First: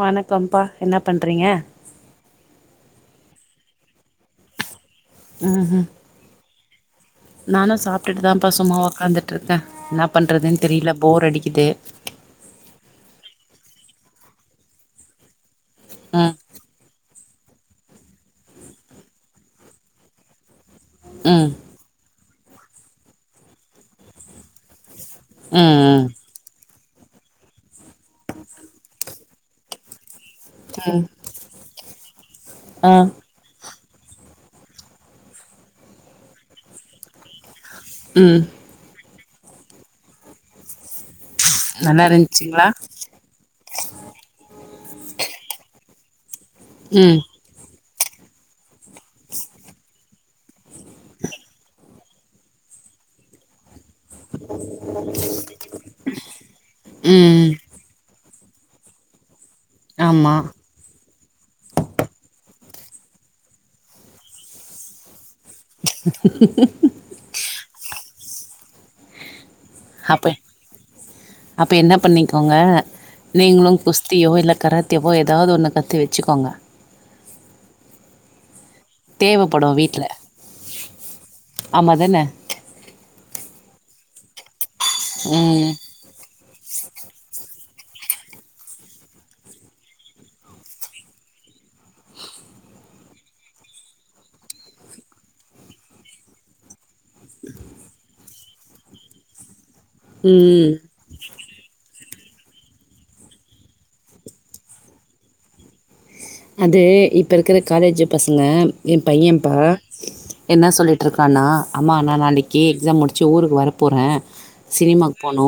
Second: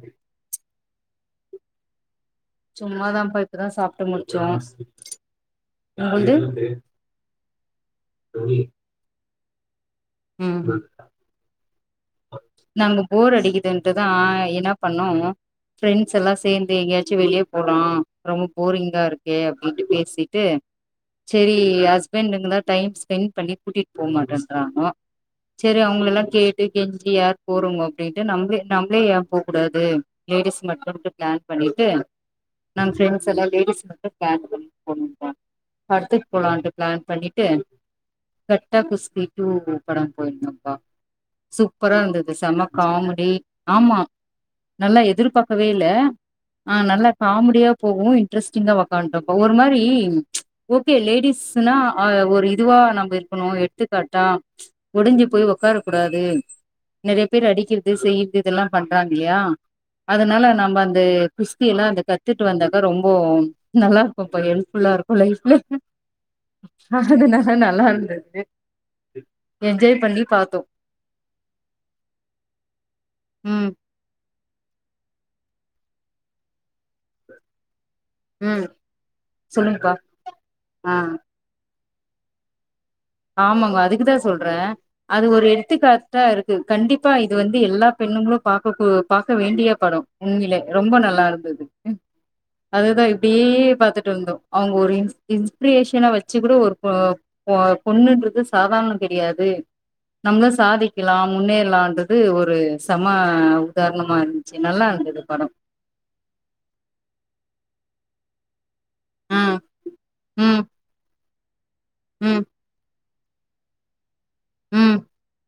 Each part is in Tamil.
வணக்கம்ப்பா என்ன பண்றீங்க சும்மாதாப்பா இப்பதா சாப்ட்டு முடிச்சோ ம் [inaudible] நானு சாப்ட்டுட்டு தாப்பா சும்மா உக்காந்துட்டு இருக்கே என்ன பண்றதுன்னு ம் தெரியில போர் அடிக்குது நாங்க போர் அடிக்குதுன்ட்டுதா என்ன பண்ணோ ஃபிரண்ட்ஸ் ம் எல்லாச் சேர்ந்து எங்கேயாச்சு வெளியே போலா ரொம்ப போரிங்கா இருக்கே அப்டின்ட்டு பேசிட்டு ம் செரி ஹஸ்பண்டுங்க தா டைம் ஸ்பெண்ட் பண்ணி கூட்டிட்டு போ மாட்டேன்றாங்கோ சேரி ம் அவுங்கள ம் எல்லா கேட்டு கெஞ்சி யார் போறோங்க அப்டின்ட்டு நம்புளுக் நம்ப்ளே ஏ போக்கூடாது லேடிஸ் மட்டு ம் இப்டி பிளான் பண்ணிட்டு ஆ நாங்க பிரெண்ட்ஸ் எல்லா லேடிஸ் மட்டு பிளான் பண்ணிட்டு போனோ பா படத்துக்கு போலான்ட்டு பிளான் பண்ணிட்டு ம் கட்டா குஸ்தி டூ பட போயிருந்தோப்பா சூப்பரா நல்லா இருந்தது செம்ம இருந்ச்சுங்ளா காமெடி ஆமா நா எல்லா எதிர்பாக்கவே இல்ல ஆ நல்லா ம் காமெடியா போகவு இன்ட்ரெஸ்டிங்கா ஒக்கான்டோப்பா ஒரு மாரி ஓகே லேடிஸ்னா ஆ ஒரு இதுவா நம்ம இருக்கணு எடுத்துக்காட்டா ஒடிஞ்சிப் போய் ஒக்கார கூடாது நெறைய பேர் ம் அடிக்கிறது செய்றது இதெல்லா பண்றாங்க இல்லையா ஆமா அதனால நம்ம அந்த குஸ்தி எல்லா அந்த கத்துட்டு வந்தாக்க ரொம்போ நல்லா இருக்கு இப்ப ஹெல்ப்ஃபுல்லா இருக்கு லைஃப்ல அதனால நல்லா இருந்தது என்ஜாய் பண்ணி அப்ப பாத்தோ அப்ப என்ன பண்ணிக்கோங்க ம் நீங்களு குஸ்தியோ இல்ல கராத்திவோ ஏதாவது ஒன்ன கத்து வச்சுக்கோங்க ம் தேவப்படு சொல்லுங்கப்பா வீட்ல ஆ ஆமாதன ஆமாங்கோ அதுக்குதா சொல்றே அது ஒரு ம் எடுத்துக்காட் டா இருக்குது கண்டிப்பா இது வந்து எல்லா பெண்ணுங்களு பாக்க கூ பாக்க வேண்டிய படோ உண்மலே ரொம்ப நல்லா இருந்தது அதுதா இப்டியே பாத்துட்டு வந்தோ அவுங்க ஒரு இன் இன்ஸ்பிரேஷனா வச்சி கூட ஒரு ப ப்போ பொண்ணுன்றது சாதாரண கெடையாது நம்மள ம் சாதிக் கிலா முன்னேறலான்றது ஒரு செம உதார்ணமா இருந்துச்சு நல்லா இருந்துது படோ அது இப்ப இருக்குற காலேஜ்ஜூ பசங்க என் பையேப்பா ம் ம் என்ன சொல்லிட்டுருக் கானா அம்மா நா ம் நாளைக்கி எக்ஸாம் முடிச்சு ஊருக்கு வர போறே ம் சினிமாக்கு போனு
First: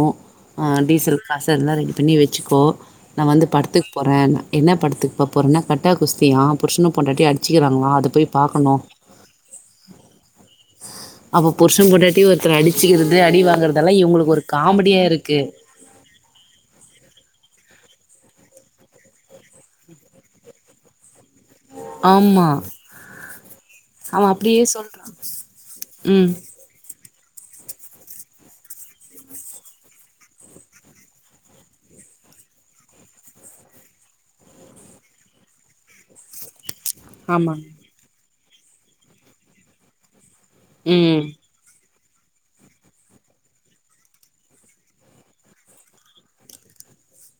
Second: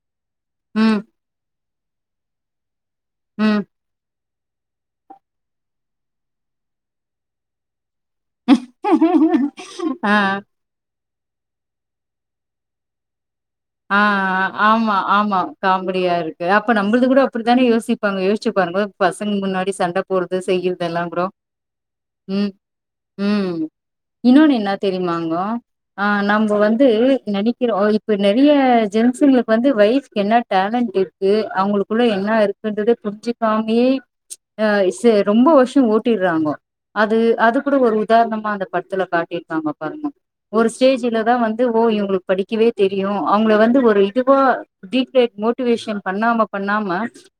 ஆஹ் ம் டீசல் காசு எல்லா ரெடி பண்ணி வெச்சுக்கோ நா வந்து ம் படத்துக் போறேனா என்ன படத்துக்கு பா போரென்ன கட்டா குஸ்தியா புருஷனு பொண்டாட்டியு அடிச்சிக்கிறாங்களா அத போய் பாக்கணு ஆ அப்ப புருஷன் பொண்டாட்டி ஒருத்தர அடிச்சிக்கிறது அடி வாங்கறதெல்லா ஆ இவுங்களுக்கு ஒரு ஆமா, காமெடியா ஆமா. இருக்கு காமெடியா இருக்கு அப்ப நம்மெல்து கூட அப்டிதான யோசிப்பாங்க யோஸ்சுபாருங்க பசங்க முன்னாடி சண்ட போறது செய்றது எல்லா கூடோ ஆம்மா ம் இன்னொனு என்ன சொல்றான். தெரியுமாங்கோ ஆ ம். நம்ப வந்து நெனை க்கிறோ இப்டி நெறைய ஜென்சுங்களுக்கு வந்து வைஃப்கு என்ன டேலண்ட் இருக்கு அவுங்களுக்குள்ள என்ன இருக்குன்றதே புரிஞ்சு காமயே அஹ் ஸ்செ ரொம்ப வருஷோ ஓட்டிர்றாங்கோ அது அது ஆமாங்க. கூட ஒரு உதாரணமா அந்த படத்துல காட்டிருக்காங்க பாருங்க ஒரு ம். ஸ்டேஜ்லதா வந் து ஓ இவுங்களுக்படிக்கவே தெரியு அவுங்கள வந்து ஒரு இதுவா பீக்ரேட் மோட்டிவேஷன் பண்ணாம பண்ணாம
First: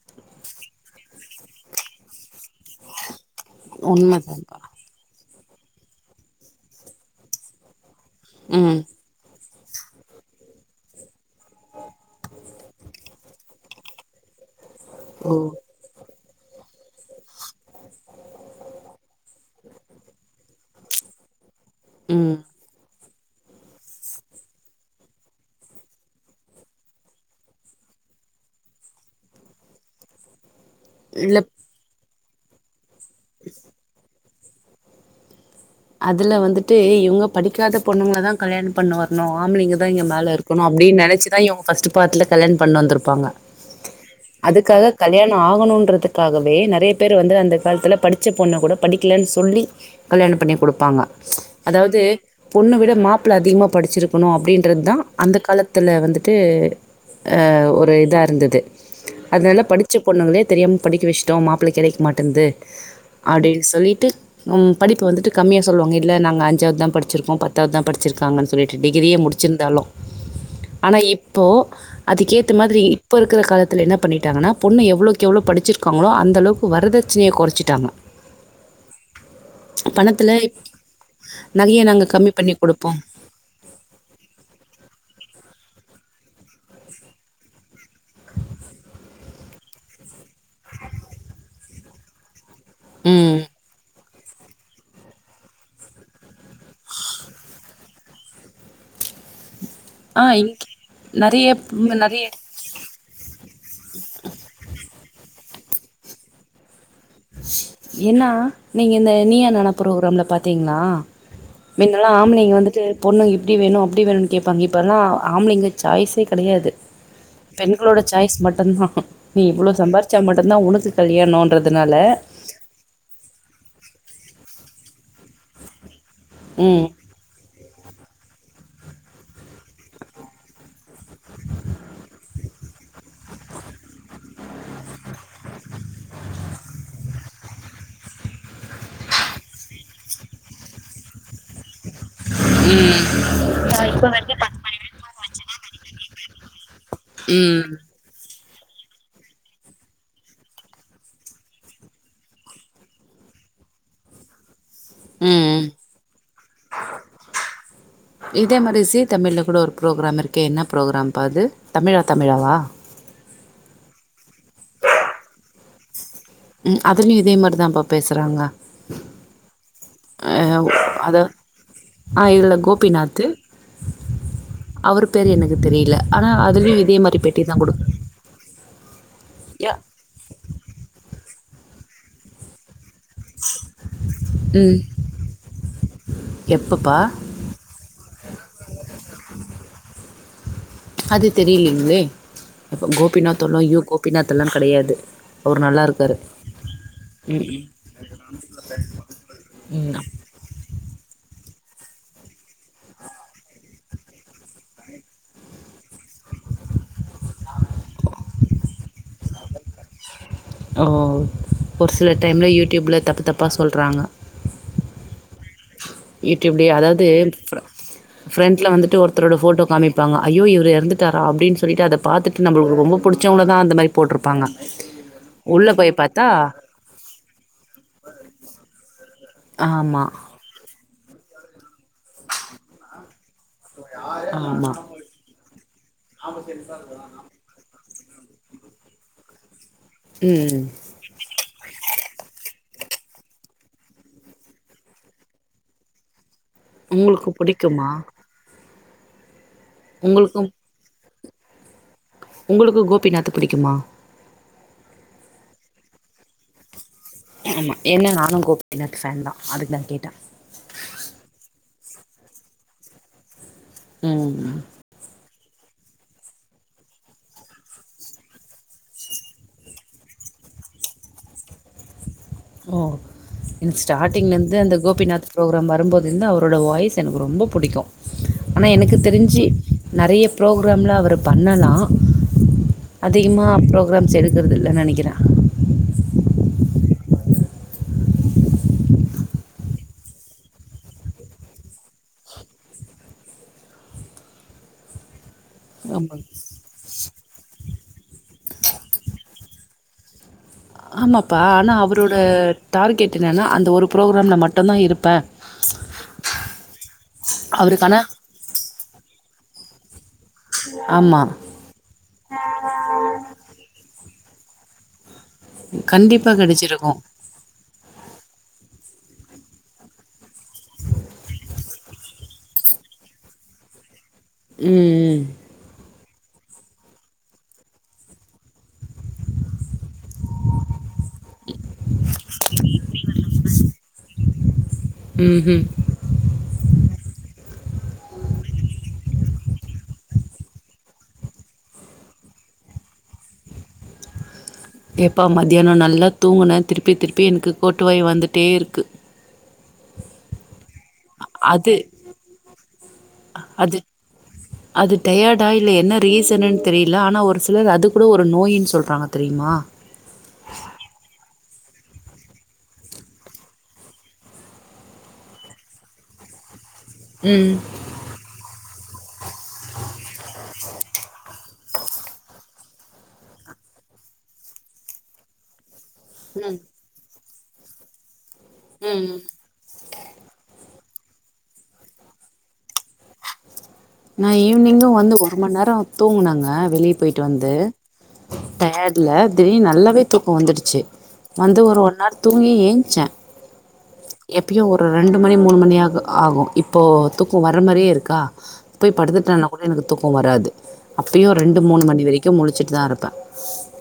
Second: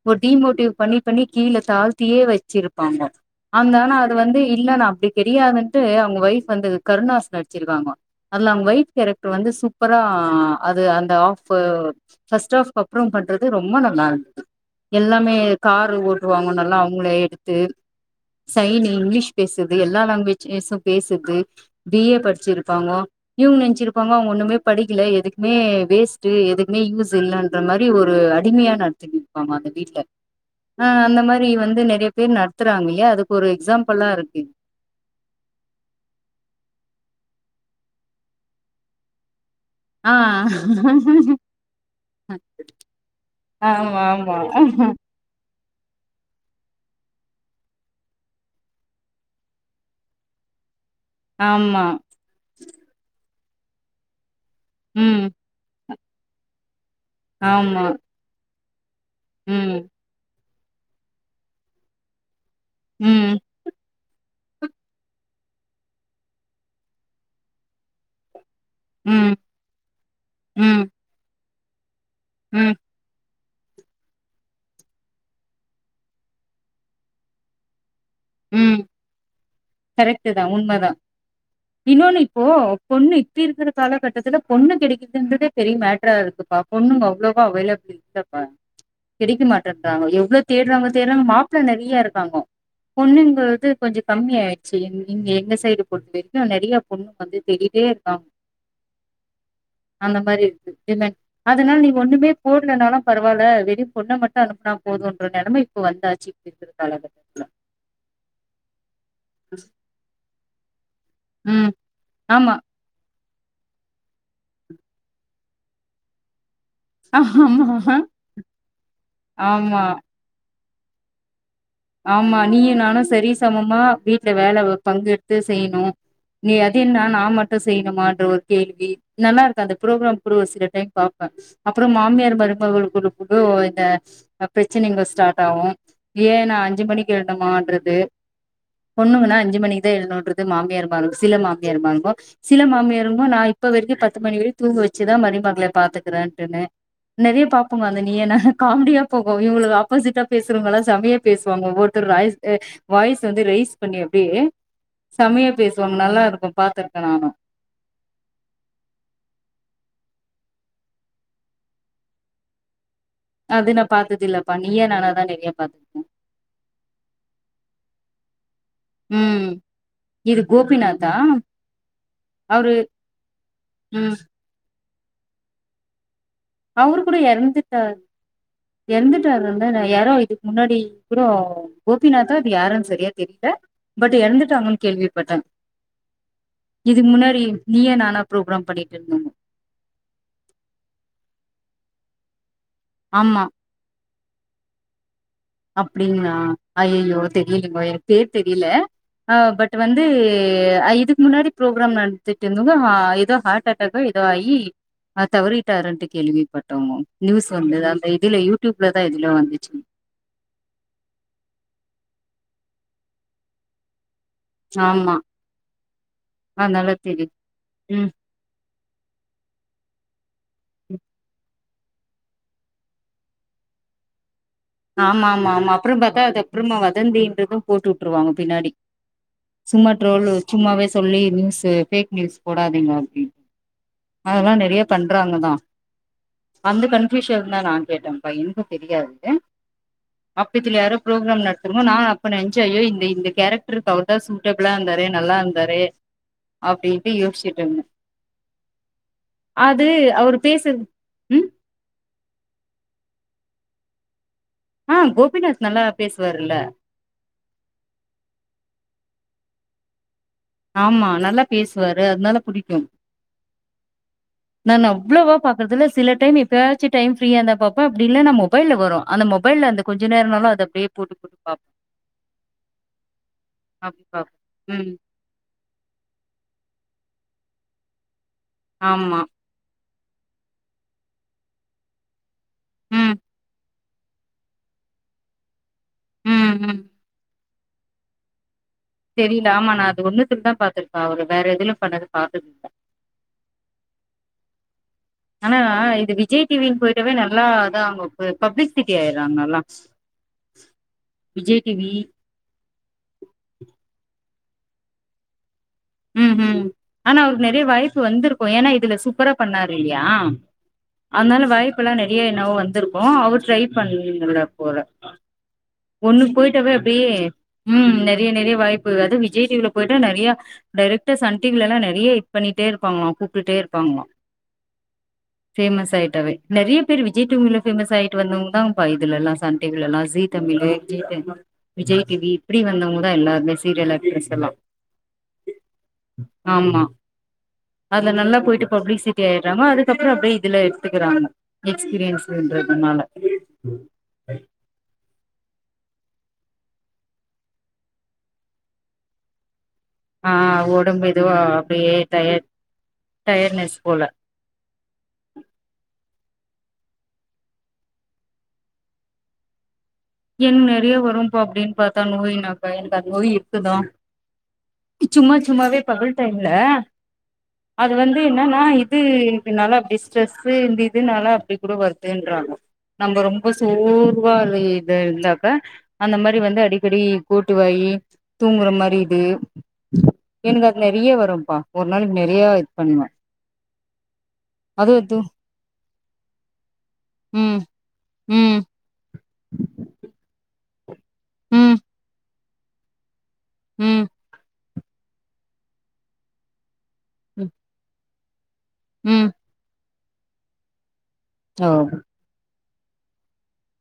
ஒரு டிமோட்டிவ் பண்ணி பண்ணி கீழ தாழ்த்தியே வச்சிருப்பாங்கோ அந்த ஆனா அது வந்து உண்மதான்ப்பா. இல்ல நா அப்டி கெடையாதுன்ட்டு அவுங்க ஒய்ஃப் வந்து கருணாஸ் நடிச்சிருக்காங்கோ அதுல அவுங்க ம். ஒய்ஃப் கேரக்டர் வந்து சூப்பரா ஆ அது அந்த ஆஃப்பு பாஸ்ட் ஆஃப் பப்ரோ பண்றது ரொம்ப நல்லாரு எல்லாமே ஓ! காரு ஓட்டுவாங்க நல்லா அவுங்களே எடுத்து சைனி இங்கிலீஷ் பேசுது எல்லா லாங்குவேஜ்ஸ்சு பேசுது பி ஏ ம் படிச்சிருப்பாங்கோ இவுங்க நெனிச்சிருப்பாங்கோ அவுங்க ஒண்ணுமே படிக்கிலே எதுக்குமே வேஸ்ட்டு எதுக்குமே யூஸ் இல்லன்ற மாரி ஒரு அடிமியா நடத்தினு இருப்பாங்க அந்த வீட்ல ஆஹ் அந்த இல்ல மாரி வந்து நெறைய பேர் நடத்துறாங்க இல்லையா அதுக்கொரு எக்ஸாம்பெளாருக்கு அதுல வந்துட்டு இவுங்க படிக்காத பொண்ணுங்கள தா கல்யாண பண்ணுவார்ணோ ஆம்ளைங்க ஆம்பளைங்க ஆ மேல இருக்கனு அப்டின் நெனச்சுதா இவுங்க ஃபஸ்ட்டு பார்ட்ல கல்யாண பண்ண வந்துர்ப்பாங்க ஆமா ஆமா அதுக்காக கல்யானோ ஆகணுன்றது க்காகவே நறைய பேர் வந்து அந்த கால்த்துல படுச்ச பொண்ணு கூட படிக்கலன் சொல்லி கல்யாணம் பண்ணிம் குடுப்பாங்க ஆமா அதாவ்தே பொண்ணு விட மாப்ள அதிக்மா படுச்சுரு பொணு அப்படின்றத்தா ம் அந்த காலத்துல வந்துட்டு அ ஆமா ஒரு இதா இருந்தது அத்னால ம் படிச்ச பொண்ணுங்களே தெரியாம் படிக்க வஷ்ட்டோ மாப்ள கெடைக் மாட்டந்து ம் அடின் சொல்லிட்டு உம் படிப்பு வந்துட்டு கம்மியா சொல்வாங்க இல்ல நாங்க அஞ்சாவ்தா படிச்சிருக்கோ பத்தாவ்தா படிச்சிர்க்காங்கன் சொல்லி டிட்டிகிரியே ம் முடுச்சிர்ந்தாலு ம் ஆனா இப்போ அதுக்கேத்த ம் மாதிரி இப்ப இருக்குற காலத்துல என்ன பண்ணிட்டாங்கன்னா பொண்ணு எவ்ளோக் எவ்ளோ படிச்சிருக்காங்களோ அந்தளவுக்கு வரதட்ச்ணே கொரசச்சிட்டாங்க உம் கரெக்டு பணத்துல தா உண்மதா நகைய நாங்க இன்னொன்னு கம்மி இப்போ பண்ணி குடுப்போம். பொண் இப்பி இருக்கற காலகட்டத்துல பொண்ணு கிடைக்கிற்துன்றதே பெரிய மேட்டரா இருக்குப்பா பொண்ணுங்க அவ்ளோவா அவைலபிள் டப்பா கெடிக்கு மாட்றன்தாங்கோ எவ்ளோ தேட்றாங்க தேட்றாங் மாப்ள நறியா இருக்காங்கோ ம். பொண்ணுங்கது கொஞ்சு கம்மி ஆய்ச்சு என் இங் எங்க சைடு பொற்த்திக்க நெறியா பொண்ணு வந்து தெடிட்டே இருக்காங் அந்த ஆ மாரி இங்க இருக்கு என்னக் நெறைய அதனால் நீ ம் நெறைய ஒண்ணுமே போட்னனாலா பரவால்ல வெளிய பொண்ண மட்ட அனுப்னா போதுன்ற நெலம இப்ப வந்தாச்சு திர்த்திரு காலாத என்னா நீங்க இந்த நீயா நானா ப்ரோக்ராம்ல பாத்தீங்ளா ம் மின்னலா ஆம்லைங்க ஆமா வந்துட்டு பொண்ணுங்க இப்டி வேணு அப்டி வேணுனு கேப்பாங்க இப்பல்லா ஆம்ளைங்க சாய்ஸே கடையாது ஆமா பெண்களோட சாய்ஸ் மட்டுன்ஹா நீ இவ்ளோ ஆமா சம்பார்ச்சா மட்டுன்தா உனக்கு கல்யாணோன்றது ஆமா நீயு நானு சரி சமமா வீட்ல வேலவு பங்கு எட்த்து செய்ணு நீ ம். அதின்னா நா மட் ட்டு செய்ணுமான்ற ஒர் கேள்வி நல்லாருக்கு அந்த ப்ரோக்ராம் குடு சில டைம் பாப்ப அப்பறோ மாமியார் மருமகளுக்குளுக்குளு ஓய் இந்த அ ப்ரச்சனைங்க ஸ்டாட் ஆகு ஏ நா அஞ்சி மணிக் எழ்ந்தமான்றது பொண்ணுங்கன்னா அஞ்சு மணிக் தா எழுந்தோன்றது மாமியா இரும்பாரு சில மாமியார்மாங்கோ சில மாமியாருங்கொ நா இப்ப வர்க்கி பத்து மணி வரைக்கும் பாஸ் வரைய் தூங்க வச்சுதா பண்ணிருக்கே மருமக்ள பாத்துக்குறேன்ட்டுன்னு நறிய ம் பாப்போங்க அந்த நீ நாஹ காம்டியா போகு இவ்ங்களு ஆப்போசிட்டா பேஸ்ருங்களா சமையா பேஸ் வாங்க ஒருவத்தர் ராய்ஜ் ஏ வாய்ஸ் வந்து ரேய்ஸ் பண்ணி அப்டியே சமையா ம் பேசுவாங்க நல்லா இருக்கு பாத்துர்க்கே ஆமா இதே மாரி சி தமிழ்ல கூட ஒரு ப்ரோக்ராம் இருக்கே என்ன ப்ரோக்ராம் பா அது தமிழா தமிழாவா அது நா பாத்ததில்லப்பா நீயா நானா தா நெற்யா பாத் உ ம் அதுலயு இதே மார் தாம்ப்பா பேசுறாங்க உம் அ இது கோபிநாத்தா அத ஆ இதுல அவரு கோபிநாத்து ம் அவரு பேரு எனக்கு தெரிய்ல ஆனா அதுல்யு இதே மாரி பேட்டி தா கொடுக் யற்ந்துட்டாரு இந்தா நா யாரோ இதுக் முன்னாடி குறோ கோபிநாத்தோ அது யாரன் சரியா திட்ட பட் ம் யறந்துட்டாங்கன் கேள்விப்பட்ட எப்பப்பா இதுக் முன்னாடி நீயா நானா ப்ரோகிராம் பண்ணிட்ருந்தோம் அது தெரிலிங்ளே இப்ப ஆமா கோபிநாத்தொல்லா ஐயோ கோபிநாத்தெல்லா கடையாது அப்டிங்லா ஐயையோ தெரிலிங்கோ எனக் பேர் தெரிலே ஆவ் பட் ம் வந்து அ இது முன்னாடி ப்ரோக்ராம் நன்த்துட்டு இந்தவங்க அ இதோ ஹாட் அட்டாக்கு இதோ ஆயி அ தவறிட்டாரென்ட்டு கெளிவிப்பட்டோமொ நூஸ் வந்துதாம் எ இதிலே யூடியூப்லதா எதுல்யோ வந்துச்சு ஓ ஒர் சில டைம்லே யூடியூப்ல தப்பு தப்பா சொல்றாங்க ஆமா யூடியூப்லே அதனால அதாவது தெரியு ம் ஃபிரெண்ட்ல வந்துட்டு ஒருத்தரோட போட்டோ காமிப்பாங்க ஐயோ இவுரு ம். எறந்துட்டாரா அப்டின்னு சொல்லிட்டு அத பாத்துட்டு நம்மளுக்கு ரொம்ப பிடிச்சவங்கள தா அந்த மாரி போட்டிருப்பாங்க ஆமா ஆமா ஆமா அப்புற பாத்தா அது அப்புறமா வதந்தின்றது போட்டு வுட்டுருவாங்க பின்னாடி சும்மா ஆமா ட்ரோல் சும்மாவே சொல்லி நியூஸு பேக் நியூஸ் போடாதீங்க அப்டின்னு அதெல்லா ஆமா நெறைய பண்றாங்கதா வந்து கன்ஃப்யூஸன் னா நா கேட்டன்ப்பா என்க்கு தெரியாது ம் அப்பத்துல யாரு ப்ரோக்ராம் நடத்துக்கோ நா அப்ப நெனைச்ச ஐயோ இந்த இந்த கேரக்டருக்கு அவருதா சூட்டபிளா இருந்தாரே நல்லா இருந்தாரே அப்டின்ட்டு உங்களுக்கு யோசிச்சுட்டு இருந்த புடிக்குமா அது அவரு உங்களுக்கு பேசுறது உ உங்களுக்கு கோபிநாத்த பிடிக்குமா ஆ கோபிநாத் நல்லா பேசுவாருல்ல ஆமா ஏன்னா நானு கோபிநாத் ஃபேன் தா அதுக்கு தா கேட்ட ஆமா நல்லா பேசுவாரு அதனால புடிக்கு ம் நானு அவ்வளவா பாக்கறதுல சில டைம் எப்பயாச்சு டைம் ஃப்ரீயா இருந்தா பாப்ப அப்டி இல்லன்னா மொபைல வரு அந்த மொபைல்ல அந்த கொஞ்ச நேரனாலு அத அப்டியே போட்டுப் போட்டு பாப்ப ஓ எனக்கு பாப்பே ஸ்டார்ட்டிங்லேருந்து அந்த ம் கோபிநாத் ப்ரோக்ராம் வரும்போதுருந்து அவரோடய வாய்ஸ் எனக்கு ரொம்ப பிடிக்கு ஆனா எனக்கு ஆமா தெரிஞ்சு நெறைய ப்ரோக்ராம்ல அவரு பண்ணலா ம் அதிகமா அப்ரோ கிராம்ஸ் எடுக்குறது இல்லன்னு நெனக்கிற ம் ம் தெரியல ஆமா நா அது ஒன்னுத்துல பாத்திருக்க அவரு வேற எதுலயு பண்ணது பாத்தது இல்ல ஆனா இது ஆமா விஜய் டிவின்னு போயிட்டாவே நல்லா அதா அவங்க பப்ளிக்சிட்டி ஆயறாங்கல்லா ஆமாப்பா ஆனா அவரோட டார்கெட் என்னன்னா அந்த ஒரு ப்ரோக்ராம்ல்ல மட்டுதா இருப்ப ம் ஹூம் ஆனா அவருக்கு நெறைய வாய்ப்பு வந்திருக்கு ஏன்னா இதுல சூப்பரா பண்ணாரு இல்லையா ஆமா அதனால வாய்ப்பு எல்லா நெறைய என்னாவோ வந்திருக்கு அவரு ட்ரை பண்ணல போல கண்டிப்பா ஒண்ணுக்கு போயிட்டாவே கெடச்சிருக்கு அப்டியே உம் நெறைய நெறைய வாய்ப்பு அதா விஜய் டிவில போயிட்டா நெறையா டைரக்டா சன் டிவி எல்லா நெறையா இது பண்ணிட்டே இருப்பாங்களா கூப்டுட்டே இருப்பாங்களா ம் ம் பேஃமஸ் ஆயிட்டாவே நெறைய பேரு விஜய் டீவில பேமஸ் ஆயிட்டு வந்தவங்க தான்ங்கப்பா இதுல எல்லா சன் டிவி எல்லா ஜி தமிழு ஜீ தமிழ் விஜய் டிவி இப்டி வந்தவங்க தா எல்லாருமே சீரியல் ஆக்ட்ரஸ் எல்லா ம்ஹும் ஆமா அதுல நல்லா போயிட்டு பப்ளிசிட்டி ஆயிறாங்க அதுக்கப்புறோ அப்டியே இதுல எடுத்துக்கிறாங்க எக்ஸ்பீரியன்ஸ்ன்றதுனால எப்பா மதியியானோ நல்லா தூங்குனேன் திருப்பி திருப்பி எனக்கு கோட்டுவாய் வந்துட்டே இருக்கு ஆ ஒடம்பு இதுவ அது அப்டியே டயடு டயர்னஸ் அது போல அது டயர்டா இல்ல என்ன ரீசனுன்னு தெரியல ஆனா ஒரு சிலர் அது கூட ஒரு நோயின்னு சொல்றாங்க தெரியுமா என் நெறையா வரும்ப்பா அப்டின்னு பாத்தா நோயினாக்கா எனக்கு அது நோய் இருக்குதா சும்மா சும்மாவே பகல் டைம்ல ம் அது வந்து என்னன்னா இது இருக்கனால அப்டி ஸ்ட்ரெஸ்ஸு இந்த இதுனால அப்டி கூட வருதுன்றாங்கோ நம்ப ரொம்ப சோர்வால இது இருந்தாக்க அந்த மாரி ம் வந்து அடிக்கடி போட்டுவாயி தூங்குற மாரி ம் இது எனக்கு அது நெறையா வரும்ப்பா ஒரு நாளைக்கு நெறையா இது பண்ணுவ நா ஈவினிங்கும் வந்து ஒரு மண்நேர தூங்குனங்க வெளியே போயிட்டு வந்து ம் ம் டயட் ல திடீர்னு நல்லாவே தூக்கம் வந்துடுச்சு வந்து ம் ஒரு ஒன்னார் தூங்கி ஏந்ச்ச ம் எப்பயும் ஒரு ரெண்டு மணி மூணு மணியாது ஆகு இப் போ தூக்கம் ம் வர்ற மாரியே இருக்கா போய் ம் படுத்துட்டேனா கூட எனக்கு தூக்கம் வராது அப்பயு ரெண்டு ஓ மூணு மணி வரைக்கும் முழுச்சிட்டு தா இருப்ப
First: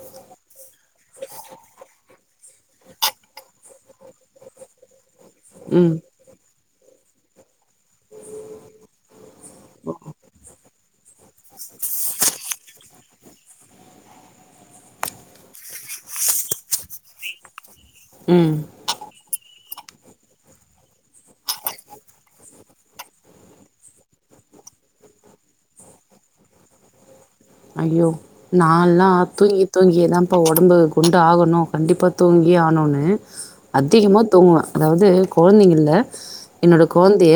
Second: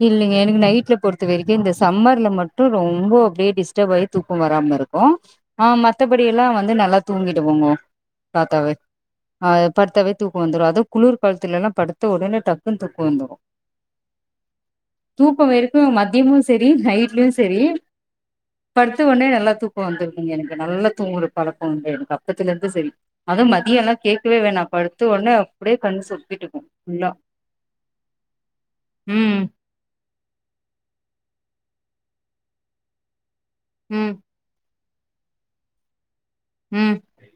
இல்லீங்க எனக்கு நைட்ல பொறுத்த வரைக்கு இந்த சம்மர்ல மட்டு ரொம்ப அப்டியே டிஸ்டர்ப் ஆயி தூக்கம் வராம இருக் கு ஆ ம் மத்தபடி எல்லா வந்து நல்லா தூங்கிடுவோங்க பாத்தாவே அது படுத்தாவே தூக்க வந்துரு அதுவு குளிர் காலத்துல எல்லா படுத்த ஒடனே டக்குன்னு தூக்க வந்துரு தூக்க வெரைக்கும் மத்தியமு செரி நைட்லயு செரி ம் படுத்தவொன்னே நல்லா தூக்க வந்துருதுங்க எனக்கு நல்லா தூங்குற பழக்கோ உண்டு எனக்கு அப்பத்துல இருந்து செரி அதுவு மதியல்லா கேக்கவே வேணா படுத்துவொன்னே அப்டியே கண் சொக்கிட்டு இருக்கு ஃபுல்லா ஐயோ நா எல்லா ம் தூங்கி தூங்கியே தா இப்போ ஒடம்பு குண்டு ஆகணு கண்டிப்பா தூங்கியாணுன்னு ம் அதிகமா தூங்குவ அதாவது கொழந்தைங்க இல்ல என்னோட ம் கொழந்தைய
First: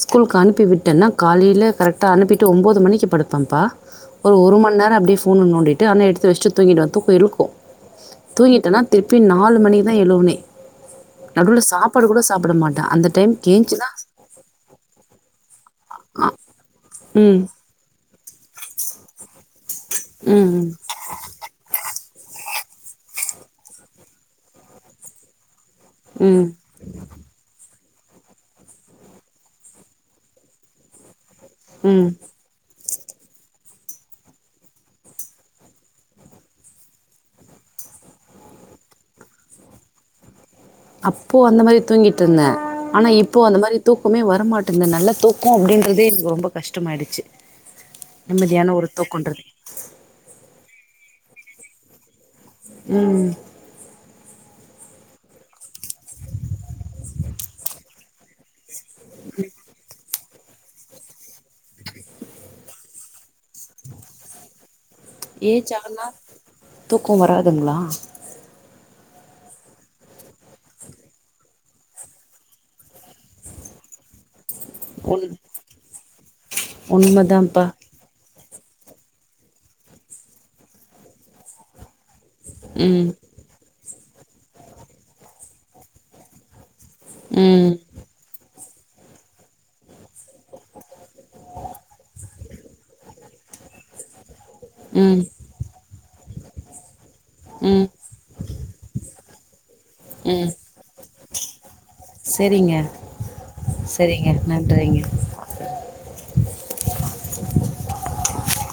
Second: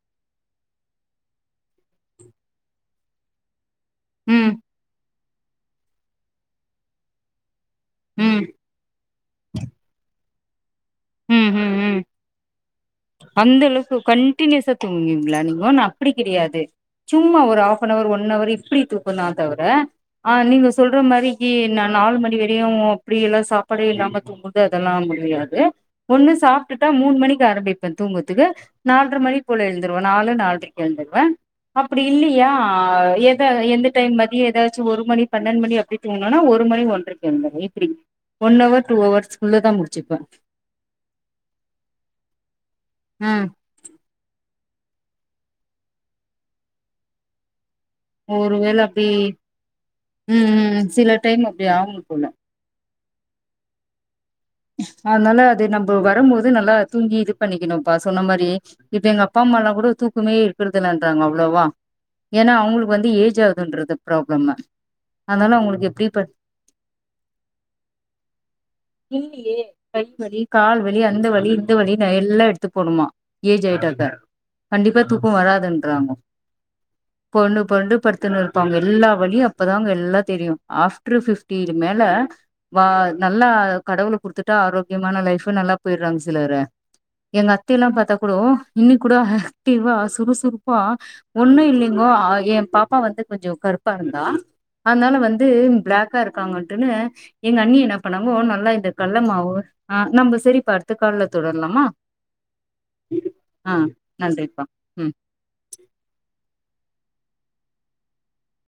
ஸ்கூலுக்கு அனுப்பி விட்டேன்னா காலையில கரெக்டாக அனுப்பிட்டு ஒம்போது மணிக்கு படுப்பேப்பா ஒரு ம் ஒரு ம் மண் நேரோ அப்டியே ஃபோன நோண்டிட்டு அத நா எடுத்து வெச்சுட்டு தூங்கிடுவ தூக்கோ இருக்கு ம் தூங்கிட்டேன்னா திருப்பி நாலு மணிக்கு தா எழுவனே நடுவுல சாப்பாடு கூட சாப்புட மாட்ட அந்த டைம்க்கு ஏஞ்ச்சு தான் அந்தளவுக்கு கண்டினியூஸா தூங்குவீங்களா நீங்கோ நா அப்டி கெடையாது சும்மா ம். ஒரு ஆஃப் ஃபனவர் ஒன்னவர் இப்டி தூக்கோ தா தவர ஆ நீங்க ம். ம். சொல் ற மாரிக்கு நா நாலு மணி வரையு அப்டி எல்லா சாப்பாடு இல்லாம தூக் நம்புள்ட்ட அதெல்லா முடியாது ஒன்னு ம். சாப்ட்டுட்டா மூணு மணிக்கு ஆரம்பிப் ப தூங்கத்துக்கு நால்ர மணி போல எழுந்துருவ நாலு நால்ரைக்கு எழுந்துருவ அப்டி ம். இல்லியா ஆ எத எந்த டைம் மதிய ஏதாச்சு ஒரு மணி பன்னெண்டு மணி அப்டி தூங்கணேன்னா ஒரு மணி ஒன்றைக் எந்துருவ இப்படி ஒன்னவர் டூ ஹவர்ஸ்குள்ளதா முடிச்சுப்ப அப்போ அந்த மாரி தூங்கிட்டு இருந்த ஆனா ஆ இப்போ அந்த மாரி தூக்கமே வரமாட்டேன்து நல்ல தூக்கோ அப்டின்றதே எனக்கு ரொம்ப கஷ்டமாயிடுச்சு நிம்மதியான வேள ஒரு அப்டி தூக்கன்றது ம் ம் சில டைம் அப்டி ஆவும் போல ம் அதனால அது நம்ப வரம்போது நல்லா தூங்கி இது பண்ணிக்கணும்ப்பா சொன்ன மாரி இப்ப எங்க அப்பா அம்மால்லா கூட தூக்கமே ங்கிறதுலன்றாங்க அவ்ளவா ஏன்னா அவுங்களுக்கு வந்து ஏஜ் ஆகுதுன்றது ப்ராப்ளம்தா ஏஜ் ஆனா தூக்க வராதுங்களா இல்லியே கை வலி கால் வலி அந்த வலி இந்த வலி நா எல்லா எடுத்து போணுமா ஏஜ் ஆயிட்டாதா கண்டிப்பா உண் தூக்க வராதுன்றாங்கோ பொரண்டு உண்மைதான்ப்பா பொரண்டு படுத்துன்னு ப்பாங்க எல்லா வலியு அப்பதாங்க எல்லா தெரியு ஆஃப்டர் ஃபிஃப்டிக்கு மேல வ ம் நல்லா கடவுள குடுத்துட்டா ஆரோக்கியமான லைஃபு நல்லா போயிர்றாங்க சிலரு எங்க ம் அத்தைையெல்லா பாத்தா கூடோ இன்னிக் கூட ஆக்டிவா சுறுசுறுப்பா ஒன்னு இல்லிங்கோ ஏ பாப்பா வந்து கொஞ்ச கருப்பா இருந்தா அதனால ம் வந்து பிளாக்கா இருக்காங்கட்டுன்னு எங்க அண்ணி ம் என்ன பண்ணாங்கோ நல்லா இந்த கல்ல மாவு ஆ நம்ப ம் செரி பார்த்து கல்ல தொடர்லாமா சரிங்க சரிங்க நன்றிப்பா நன்றிங்க ம்